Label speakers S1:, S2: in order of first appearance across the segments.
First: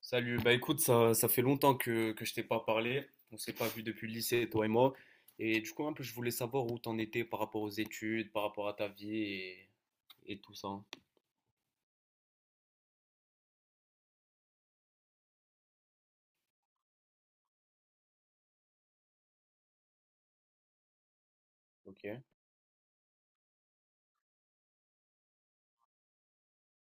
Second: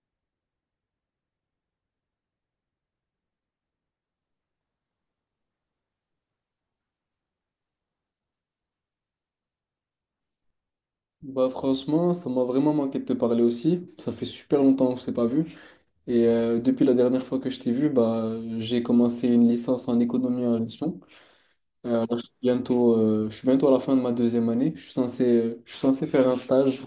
S1: Salut, bah écoute, ça fait longtemps que je t'ai pas parlé. On s'est pas vu depuis le lycée, toi et moi. Et du coup, un peu, je voulais savoir où t'en étais par rapport aux études, par rapport à ta vie et tout ça, hein.
S2: Bah franchement, ça m'a vraiment manqué de te parler aussi. Ça fait super longtemps que je t'ai pas vu. Et depuis la dernière fois que je t'ai vu, bah j'ai commencé une licence en économie en gestion.
S1: Ok.
S2: Là, je suis bientôt à la fin de ma deuxième année. Je suis censé faire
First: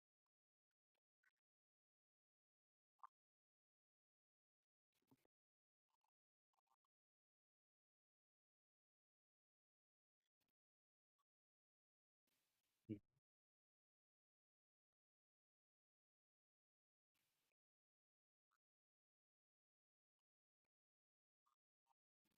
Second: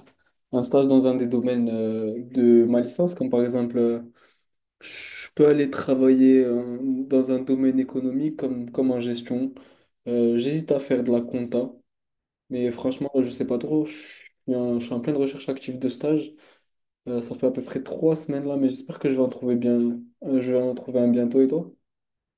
S2: un stage dans un des domaines de ma licence, comme par exemple, je peux aller travailler dans un domaine économique comme en gestion. J'hésite à faire de la compta. Mais franchement, je sais pas trop. Je suis en pleine recherche active de stage. Ça fait à peu près 3 semaines là, mais j'espère que je vais en trouver bien. Je vais en trouver un bientôt, et toi?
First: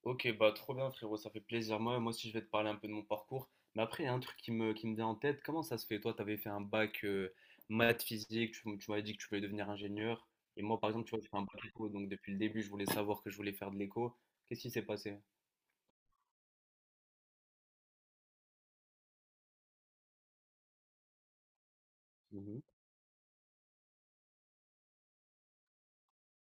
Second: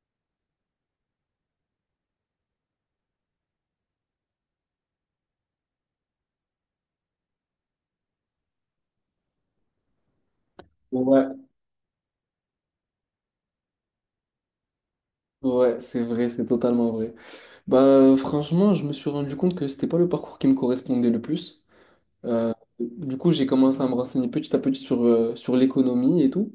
S1: Ok, bah trop bien, frérot, ça fait plaisir. Moi aussi, je vais te parler un peu de mon parcours. Mais après, il y a un truc qui me vient en tête. Comment ça se fait? Toi, t'avais fait un bac maths physique, tu m'avais dit que tu voulais devenir ingénieur. Et moi, par exemple, tu vois, j'ai
S2: Ouais,
S1: fait un bac éco, donc depuis le début, je voulais savoir que je voulais faire de l'éco. Qu'est-ce qui s'est passé?
S2: ouais, c'est vrai, c'est totalement vrai. Bah franchement, je me suis rendu compte que c'était pas le parcours qui me correspondait le plus. Euh, du coup, j'ai commencé à me renseigner petit à petit sur l'économie et tout.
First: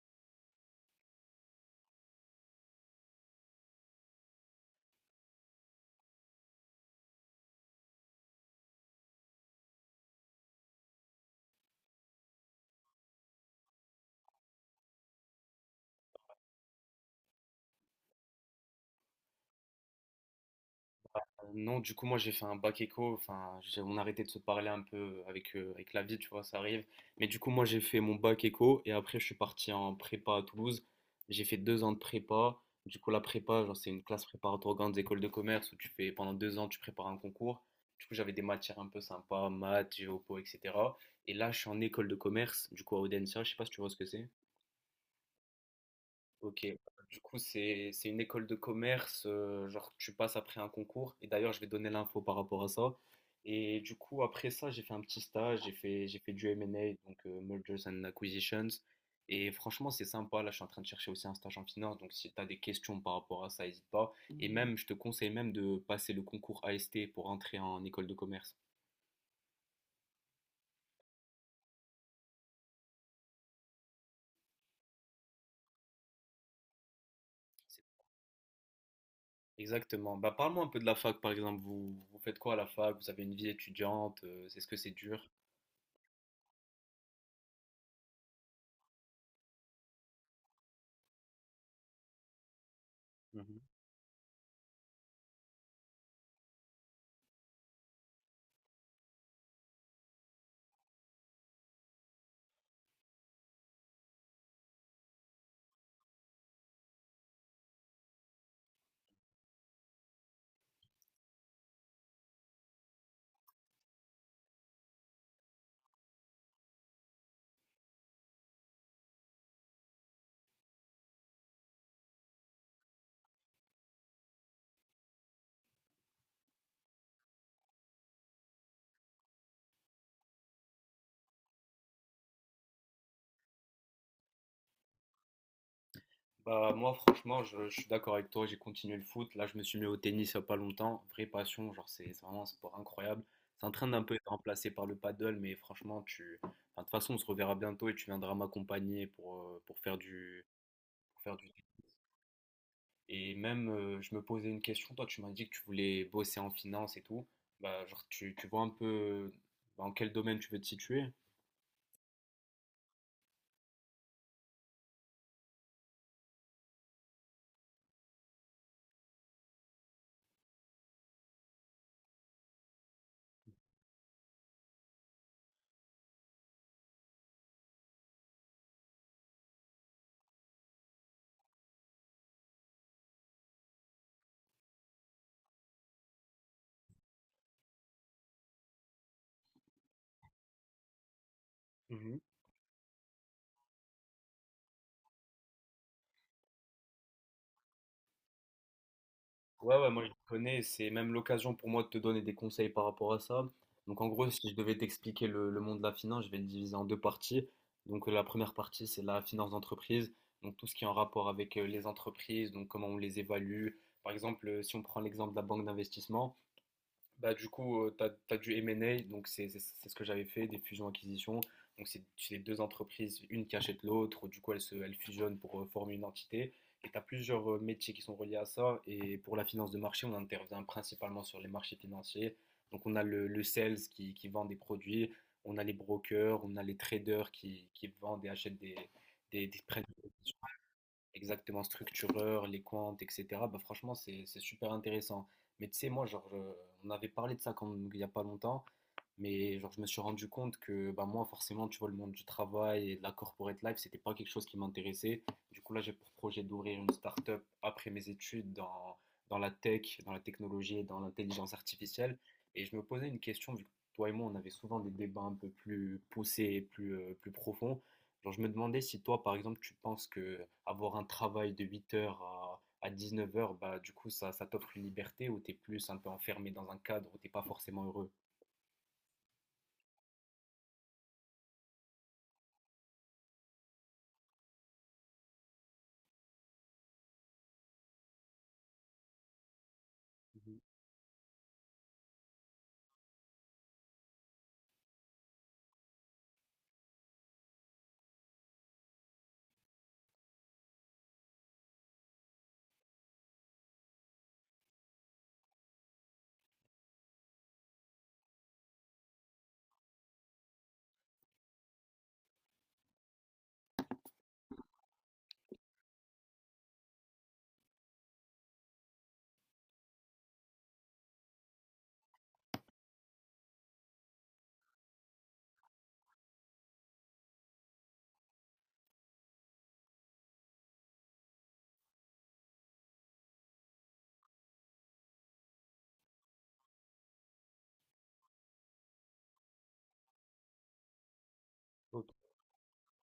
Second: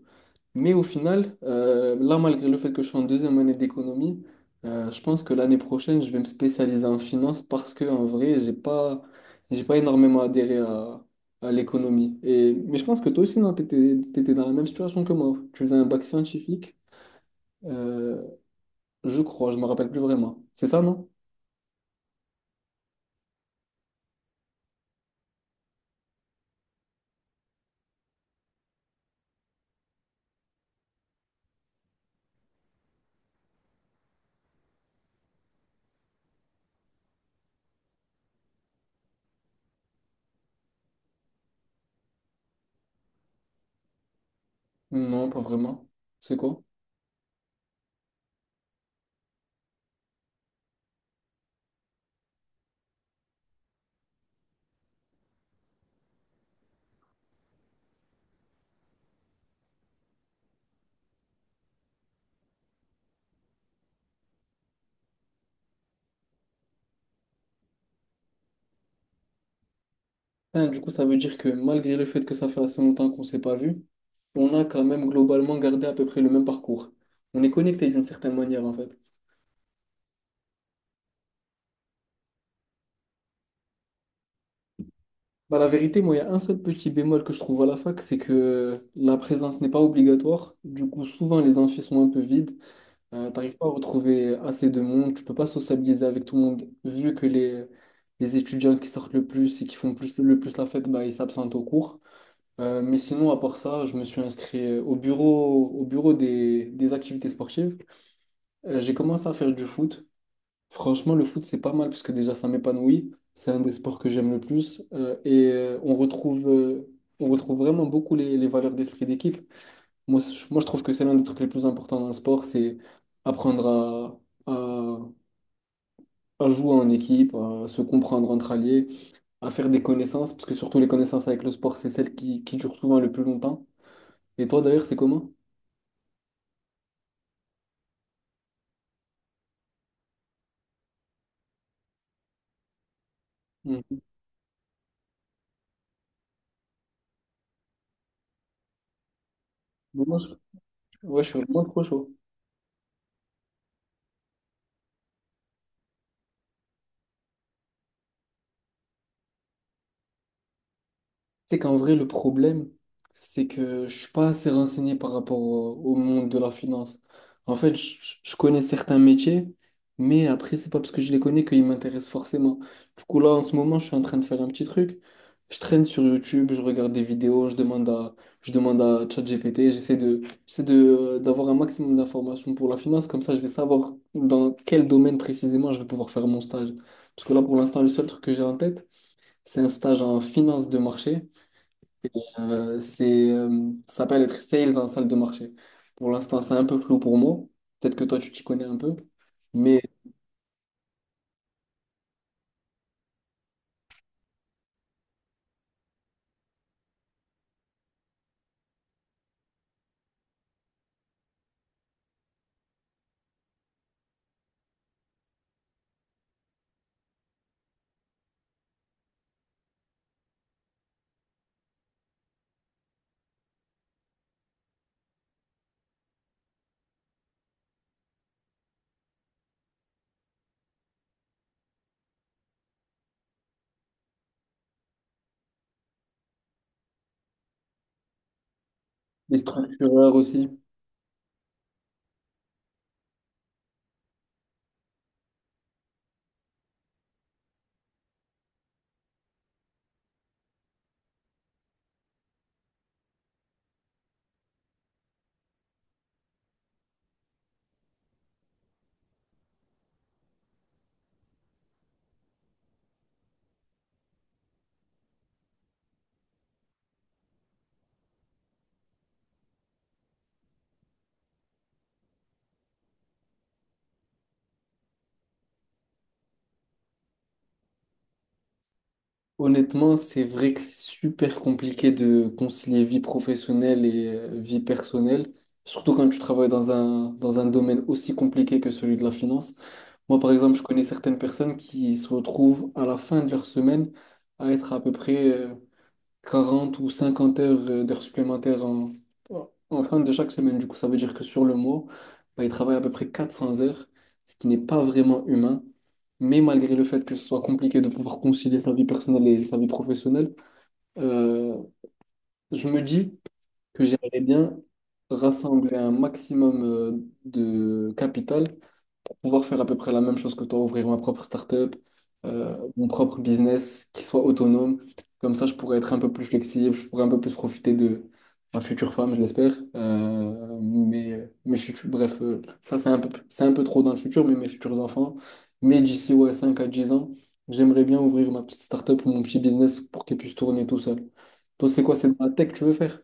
S2: Mais au final, là, malgré le fait que je suis en deuxième année d'économie, je pense que l'année prochaine, je vais me spécialiser en finance, parce que en vrai, j'ai pas énormément adhéré à l'économie. Et, mais je pense que toi aussi, non, t'étais dans la même situation que moi. Tu faisais un bac scientifique, euh, je crois, je me rappelle plus vraiment. C'est ça, non?
S1: Non, du coup, moi, j'ai fait un bac éco. Enfin, on arrêtait de se parler un peu avec, avec la vie, tu vois, ça arrive. Mais du coup, moi, j'ai fait mon bac éco et après, je suis parti en prépa à Toulouse. J'ai fait deux ans de prépa. Du coup, la prépa, genre, c'est une classe préparatoire aux grandes écoles de commerce où tu fais pendant deux ans, tu prépares un concours. Du coup, j'avais des matières un peu sympas, maths, géopo, etc. Et là, je suis en école de commerce, du coup, à Audencia. Je sais pas si tu vois ce que c'est.
S2: Non, pas vraiment. C'est quoi?
S1: Ok, du coup, c'est une école de commerce, genre tu passes après un concours, et d'ailleurs, je vais donner l'info par rapport à ça. Et du coup, après ça, j'ai fait un petit stage, j'ai fait du M&A, donc Mergers and Acquisitions. Et franchement, c'est sympa. Là, je suis en train de chercher aussi un stage en finance, donc si tu as des questions par rapport à ça, n'hésite pas. Et même, je te conseille même de passer le concours AST pour entrer en école de commerce.
S2: Ah, du coup, ça veut dire que malgré le fait que ça fait assez longtemps qu'on s'est pas vu, on a quand même globalement gardé à peu près le même parcours. On est
S1: C'est-
S2: connecté d'une certaine manière, en fait.
S1: Exactement. Bah, parle-moi un peu de la fac, par exemple. Vous, vous faites quoi à la fac? Vous avez une vie étudiante? Est-ce que c'est dur?
S2: Bah, la vérité, moi, il y a un seul petit bémol que je trouve à la fac, c'est que la présence n'est pas obligatoire. Du coup, souvent, les amphis sont un peu vides. T'arrives pas à retrouver assez de monde. Tu peux pas sociabiliser avec tout le monde. Vu que les étudiants qui sortent le plus et qui font plus, le plus la fête, bah, ils s'absentent au cours. Mais sinon, à part ça, je me suis inscrit au bureau des activités sportives. J'ai commencé à faire du foot. Franchement, le foot, c'est pas mal parce que déjà, ça m'épanouit. C'est un des sports que j'aime le plus. On retrouve, on retrouve vraiment beaucoup les valeurs d'esprit d'équipe. Moi, je trouve que c'est l'un des trucs les plus importants dans le sport, c'est apprendre à, à, à jouer en équipe, à se comprendre entre alliés, à faire des connaissances, parce que surtout les connaissances avec le sport, c'est celles qui durent souvent le plus longtemps. Et toi, d'ailleurs, c'est comment?
S1: Bah, moi, franchement, je suis d'accord avec toi. J'ai continué le foot. Là, je me suis mis au tennis il n'y a pas longtemps. Vraie passion. Genre, c'est vraiment un sport incroyable. C'est en train
S2: Mm.
S1: d'un peu être remplacé par le paddle, mais franchement, tu... enfin, de toute façon, on se reverra bientôt et tu viendras m'accompagner
S2: Moi, je,
S1: pour
S2: ouais, je
S1: faire
S2: suis
S1: du...
S2: vraiment trop chaud.
S1: Et même, je me posais une question. Toi, tu m'as dit que tu voulais bosser en finance et tout. Bah, genre, tu vois un peu dans quel domaine tu veux te situer?
S2: C'est qu'en vrai, le problème, c'est que je suis pas assez renseigné par rapport au monde de la finance. En fait, je connais certains métiers, mais après, c'est pas parce que je les connais qu'ils m'intéressent forcément. Du coup, là, en ce moment, je suis en train de faire un petit truc. Je traîne sur YouTube, je regarde des vidéos, je demande à ChatGPT, j'essaie de, d'avoir un maximum d'informations pour la finance, comme ça, je vais savoir dans quel domaine précisément je vais pouvoir faire mon stage. Parce que là, pour l'instant, le seul truc que j'ai en tête, c'est un stage en finance de marché. Ça s'appelle être sales en salle de marché. Pour l'instant, c'est un peu flou pour moi. Peut-être que toi, tu t'y connais un peu. Mais
S1: Ouais, moi je connais, c'est même l'occasion pour moi de te donner des conseils par rapport à ça. Donc en gros, si je devais t'expliquer le monde de la finance, je vais le diviser en deux parties. Donc la première partie, c'est la finance d'entreprise, donc tout ce qui est en rapport avec les entreprises, donc comment on les évalue. Par exemple, si on prend l'exemple de la banque d'investissement, bah, du coup, tu as, du M&A, donc c'est ce que j'avais fait, des fusions-acquisitions. Donc, c'est les deux entreprises, une qui achète l'autre, du coup, elles, se, elles fusionnent pour former une entité. Et tu as plusieurs métiers qui sont reliés à ça. Et pour la finance de marché, on intervient principalement sur les marchés financiers. Donc, on a le sales qui vend des produits, on a les brokers, on a les traders qui vendent et achètent
S2: les
S1: prennent des
S2: structureurs
S1: positions
S2: aussi.
S1: exactement structureur, les comptes, etc. Bah franchement, c'est super intéressant. Mais tu sais, moi, genre, on avait parlé de ça quand, il n'y a pas longtemps, mais genre, je me suis rendu compte que bah, moi, forcément, tu vois, le monde du travail et de la corporate life, c'était pas quelque chose qui m'intéressait. Du coup, là, j'ai pour projet d'ouvrir une start-up après mes études dans, dans la tech, dans la technologie et dans l'intelligence artificielle. Et je me posais une question, vu que toi et moi, on avait souvent des débats un peu plus poussés et plus, plus profonds. Genre, je me demandais si toi, par exemple, tu penses que avoir un travail de 8 heures à neuf heures, bah, du coup, ça t'offre une liberté ou t'es plus un peu enfermé dans un cadre où t'es pas forcément heureux.
S2: Honnêtement, c'est vrai que c'est super compliqué de concilier vie professionnelle et vie personnelle, surtout quand tu travailles dans un domaine aussi compliqué que celui de la finance. Moi, par exemple, je connais certaines personnes qui se retrouvent à la fin de leur semaine à être à peu près 40 ou 50 heures d'heures supplémentaires en fin de chaque semaine. Du coup, ça veut dire que sur le mois, bah, il travaille à peu près 400 heures, ce qui n'est pas vraiment humain. Mais malgré le fait que ce soit compliqué de pouvoir concilier sa vie personnelle et sa vie professionnelle, euh, je me dis que j'aimerais bien rassembler un maximum de capital, pouvoir faire à peu près la même chose que toi, ouvrir ma propre start-up, mon propre business qui soit autonome. Comme ça, je pourrais être un peu plus flexible, je pourrais un peu plus profiter de ma future femme, je l'espère. Mes futurs, bref, ça c'est un peu trop dans le futur, mais mes futurs enfants. Mais d'ici ouais, 5 à 10 ans, j'aimerais bien ouvrir ma petite start-up ou mon petit business pour qu'elle puisse tourner tout seul. Toi, c'est quoi? C'est
S1: Mhm.
S2: dans la tech que tu veux faire?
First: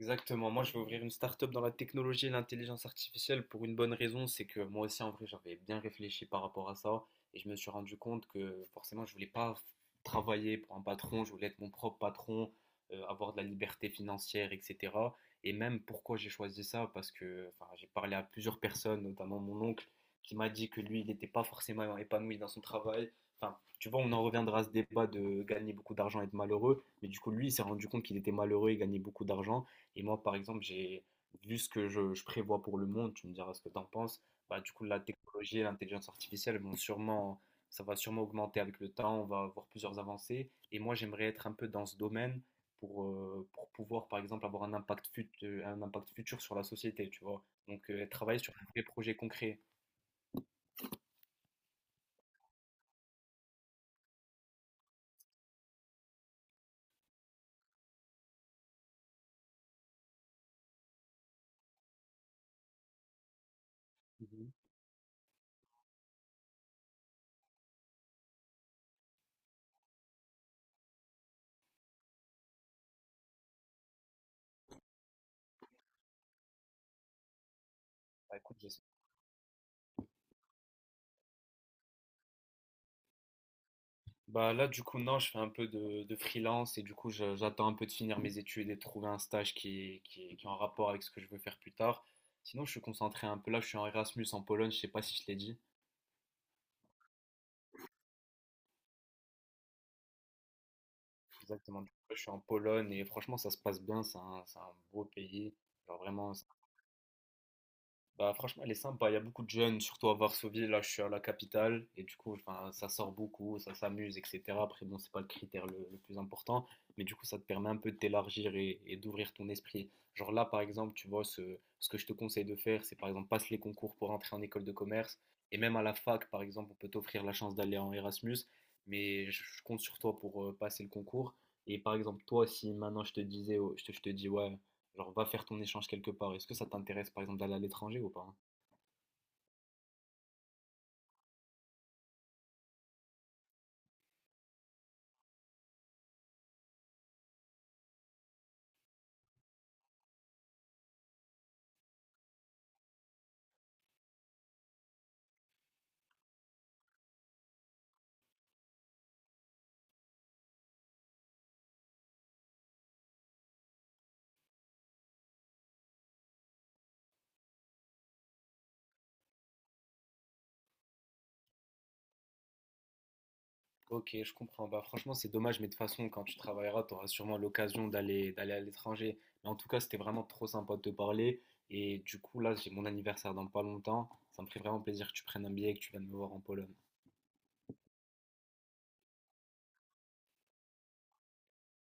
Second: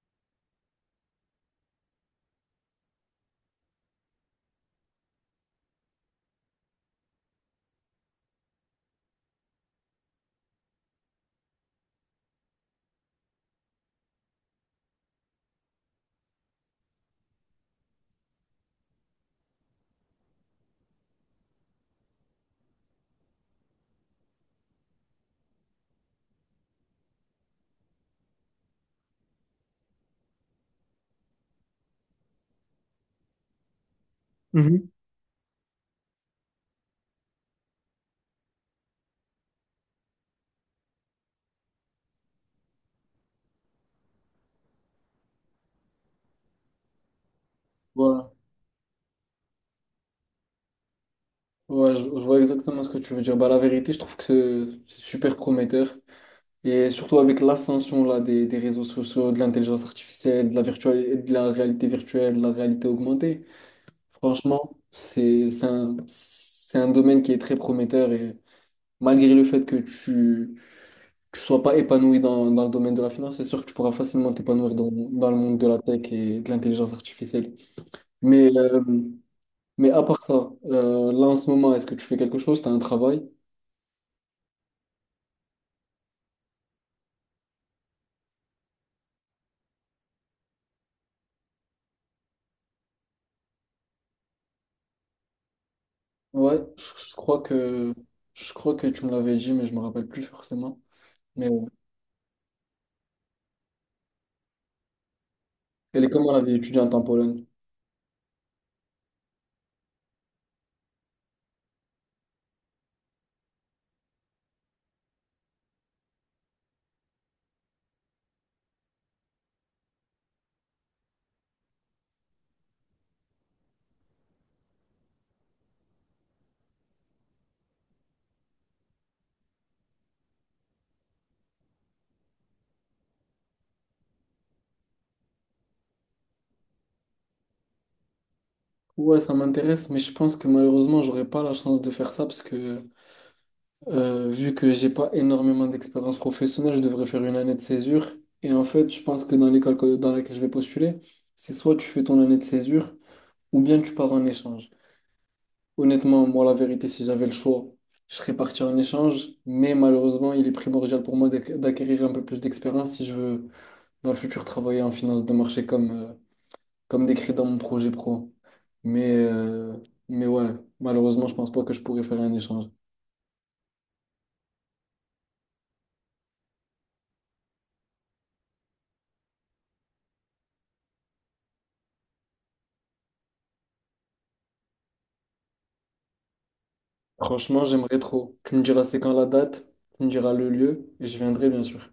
S1: Exactement. Moi, je vais ouvrir une start-up dans la technologie et l'intelligence artificielle pour une bonne raison, c'est que moi aussi, en vrai, j'avais bien réfléchi par rapport à ça et je me suis rendu compte que forcément, je voulais pas travailler pour un patron, je voulais être mon propre patron, avoir de la liberté financière, etc. Et même pourquoi j'ai choisi ça, parce que enfin, j'ai parlé à plusieurs personnes, notamment mon oncle, qui m'a dit que lui, il n'était pas forcément épanoui dans son travail. Enfin, tu vois, on en reviendra à ce débat de gagner beaucoup d'argent et être malheureux. Mais du coup, lui, il s'est rendu compte qu'il était malheureux et gagnait beaucoup d'argent. Et moi, par exemple, j'ai vu ce que je prévois pour le monde, tu me diras ce que tu en penses. Bah, du coup,
S2: Mhm.
S1: la technologie et l'intelligence artificielle vont sûrement, ça va sûrement augmenter avec le temps, on va avoir plusieurs avancées. Et moi, j'aimerais être un peu dans ce domaine pour pouvoir, par exemple, avoir un impact, un impact futur sur la société, tu vois. Donc,
S2: Voilà,
S1: travailler sur un vrai projet concret.
S2: ouais, je vois exactement ce que tu veux dire. Bah, la vérité, je trouve que c'est super prometteur. Et surtout avec l'ascension là, des réseaux sociaux, de l'intelligence artificielle, de la virtuelle, de la réalité virtuelle, de la réalité augmentée,
S1: Mhm.
S2: franchement, c'est un domaine qui est très prometteur. Et malgré le fait que tu sois pas épanoui dans le domaine de la finance, c'est sûr que tu pourras facilement t'épanouir dans le monde de la tech et de l'intelligence artificielle.
S1: Bah,
S2: Mais,
S1: écoute,
S2: euh,
S1: j'espère.
S2: mais à part ça, là en ce moment, est-ce que tu fais quelque chose? Tu as un travail?
S1: Bah là, du coup, non, je fais un peu de freelance et du coup, j'attends un peu de finir mes études et de trouver un stage qui est en rapport avec ce que je veux faire plus tard. Sinon, je suis concentré un peu là, je suis en Erasmus en Pologne, je sais pas si je l'ai dit.
S2: Ouais, je, je crois que, je crois que tu me l'avais dit, mais je me rappelle plus forcément. Mais ouais.
S1: Exactement. Du coup, je suis en Pologne et franchement, ça se passe bien, c'est un beau pays. Genre
S2: Elle est comment
S1: vraiment.
S2: la vie étudiante en Pologne?
S1: Bah, franchement, elle est sympa. Il y a beaucoup de jeunes, surtout à Varsovie. Là, je suis à la capitale. Et du coup, enfin, ça sort beaucoup, ça s'amuse, etc. Après, bon, c'est pas le critère le plus important. Mais du coup, ça te permet un peu de t'élargir et d'ouvrir ton esprit. Genre là, par exemple, tu vois, ce que je te conseille de faire, c'est par exemple, passe les concours pour entrer en école de commerce. Et même à la fac, par exemple, on peut t'offrir la chance d'aller en Erasmus. Mais je compte sur toi pour passer le concours. Et par exemple, toi, si maintenant je te disais, oh, je te dis, ouais, genre, va faire ton échange quelque part. Est-ce que ça t'intéresse, par exemple, d'aller à l'étranger ou pas?
S2: Ouais, ça m'intéresse, mais je pense que malheureusement, j'aurais pas la chance de faire ça parce que vu que j'ai pas énormément d'expérience professionnelle, je devrais faire une année de césure. Et en fait, je pense que dans laquelle je vais postuler, c'est soit tu fais ton année de césure ou bien tu pars en échange. Honnêtement, moi, la vérité, si j'avais le choix, je serais parti en échange, mais malheureusement, il est primordial pour moi d'acquérir un peu plus d'expérience si je veux dans le futur travailler en finance de marché comme décrit dans mon projet pro. Mais, euh, mais ouais, Malheureusement, je pense pas que je pourrais faire un échange.
S1: Ok, je comprends. Bah, franchement, c'est dommage, mais de toute façon, quand tu travailleras, tu auras sûrement l'occasion d'aller à l'étranger. Mais en tout cas, c'était vraiment trop sympa de te parler. Et du coup, là, j'ai mon anniversaire dans pas longtemps. Ça me ferait vraiment plaisir que tu prennes un billet et que tu viennes me voir en Pologne.
S2: Franchement, j'aimerais trop. Tu me diras c'est quand la date, tu me diras le lieu, et je viendrai bien sûr.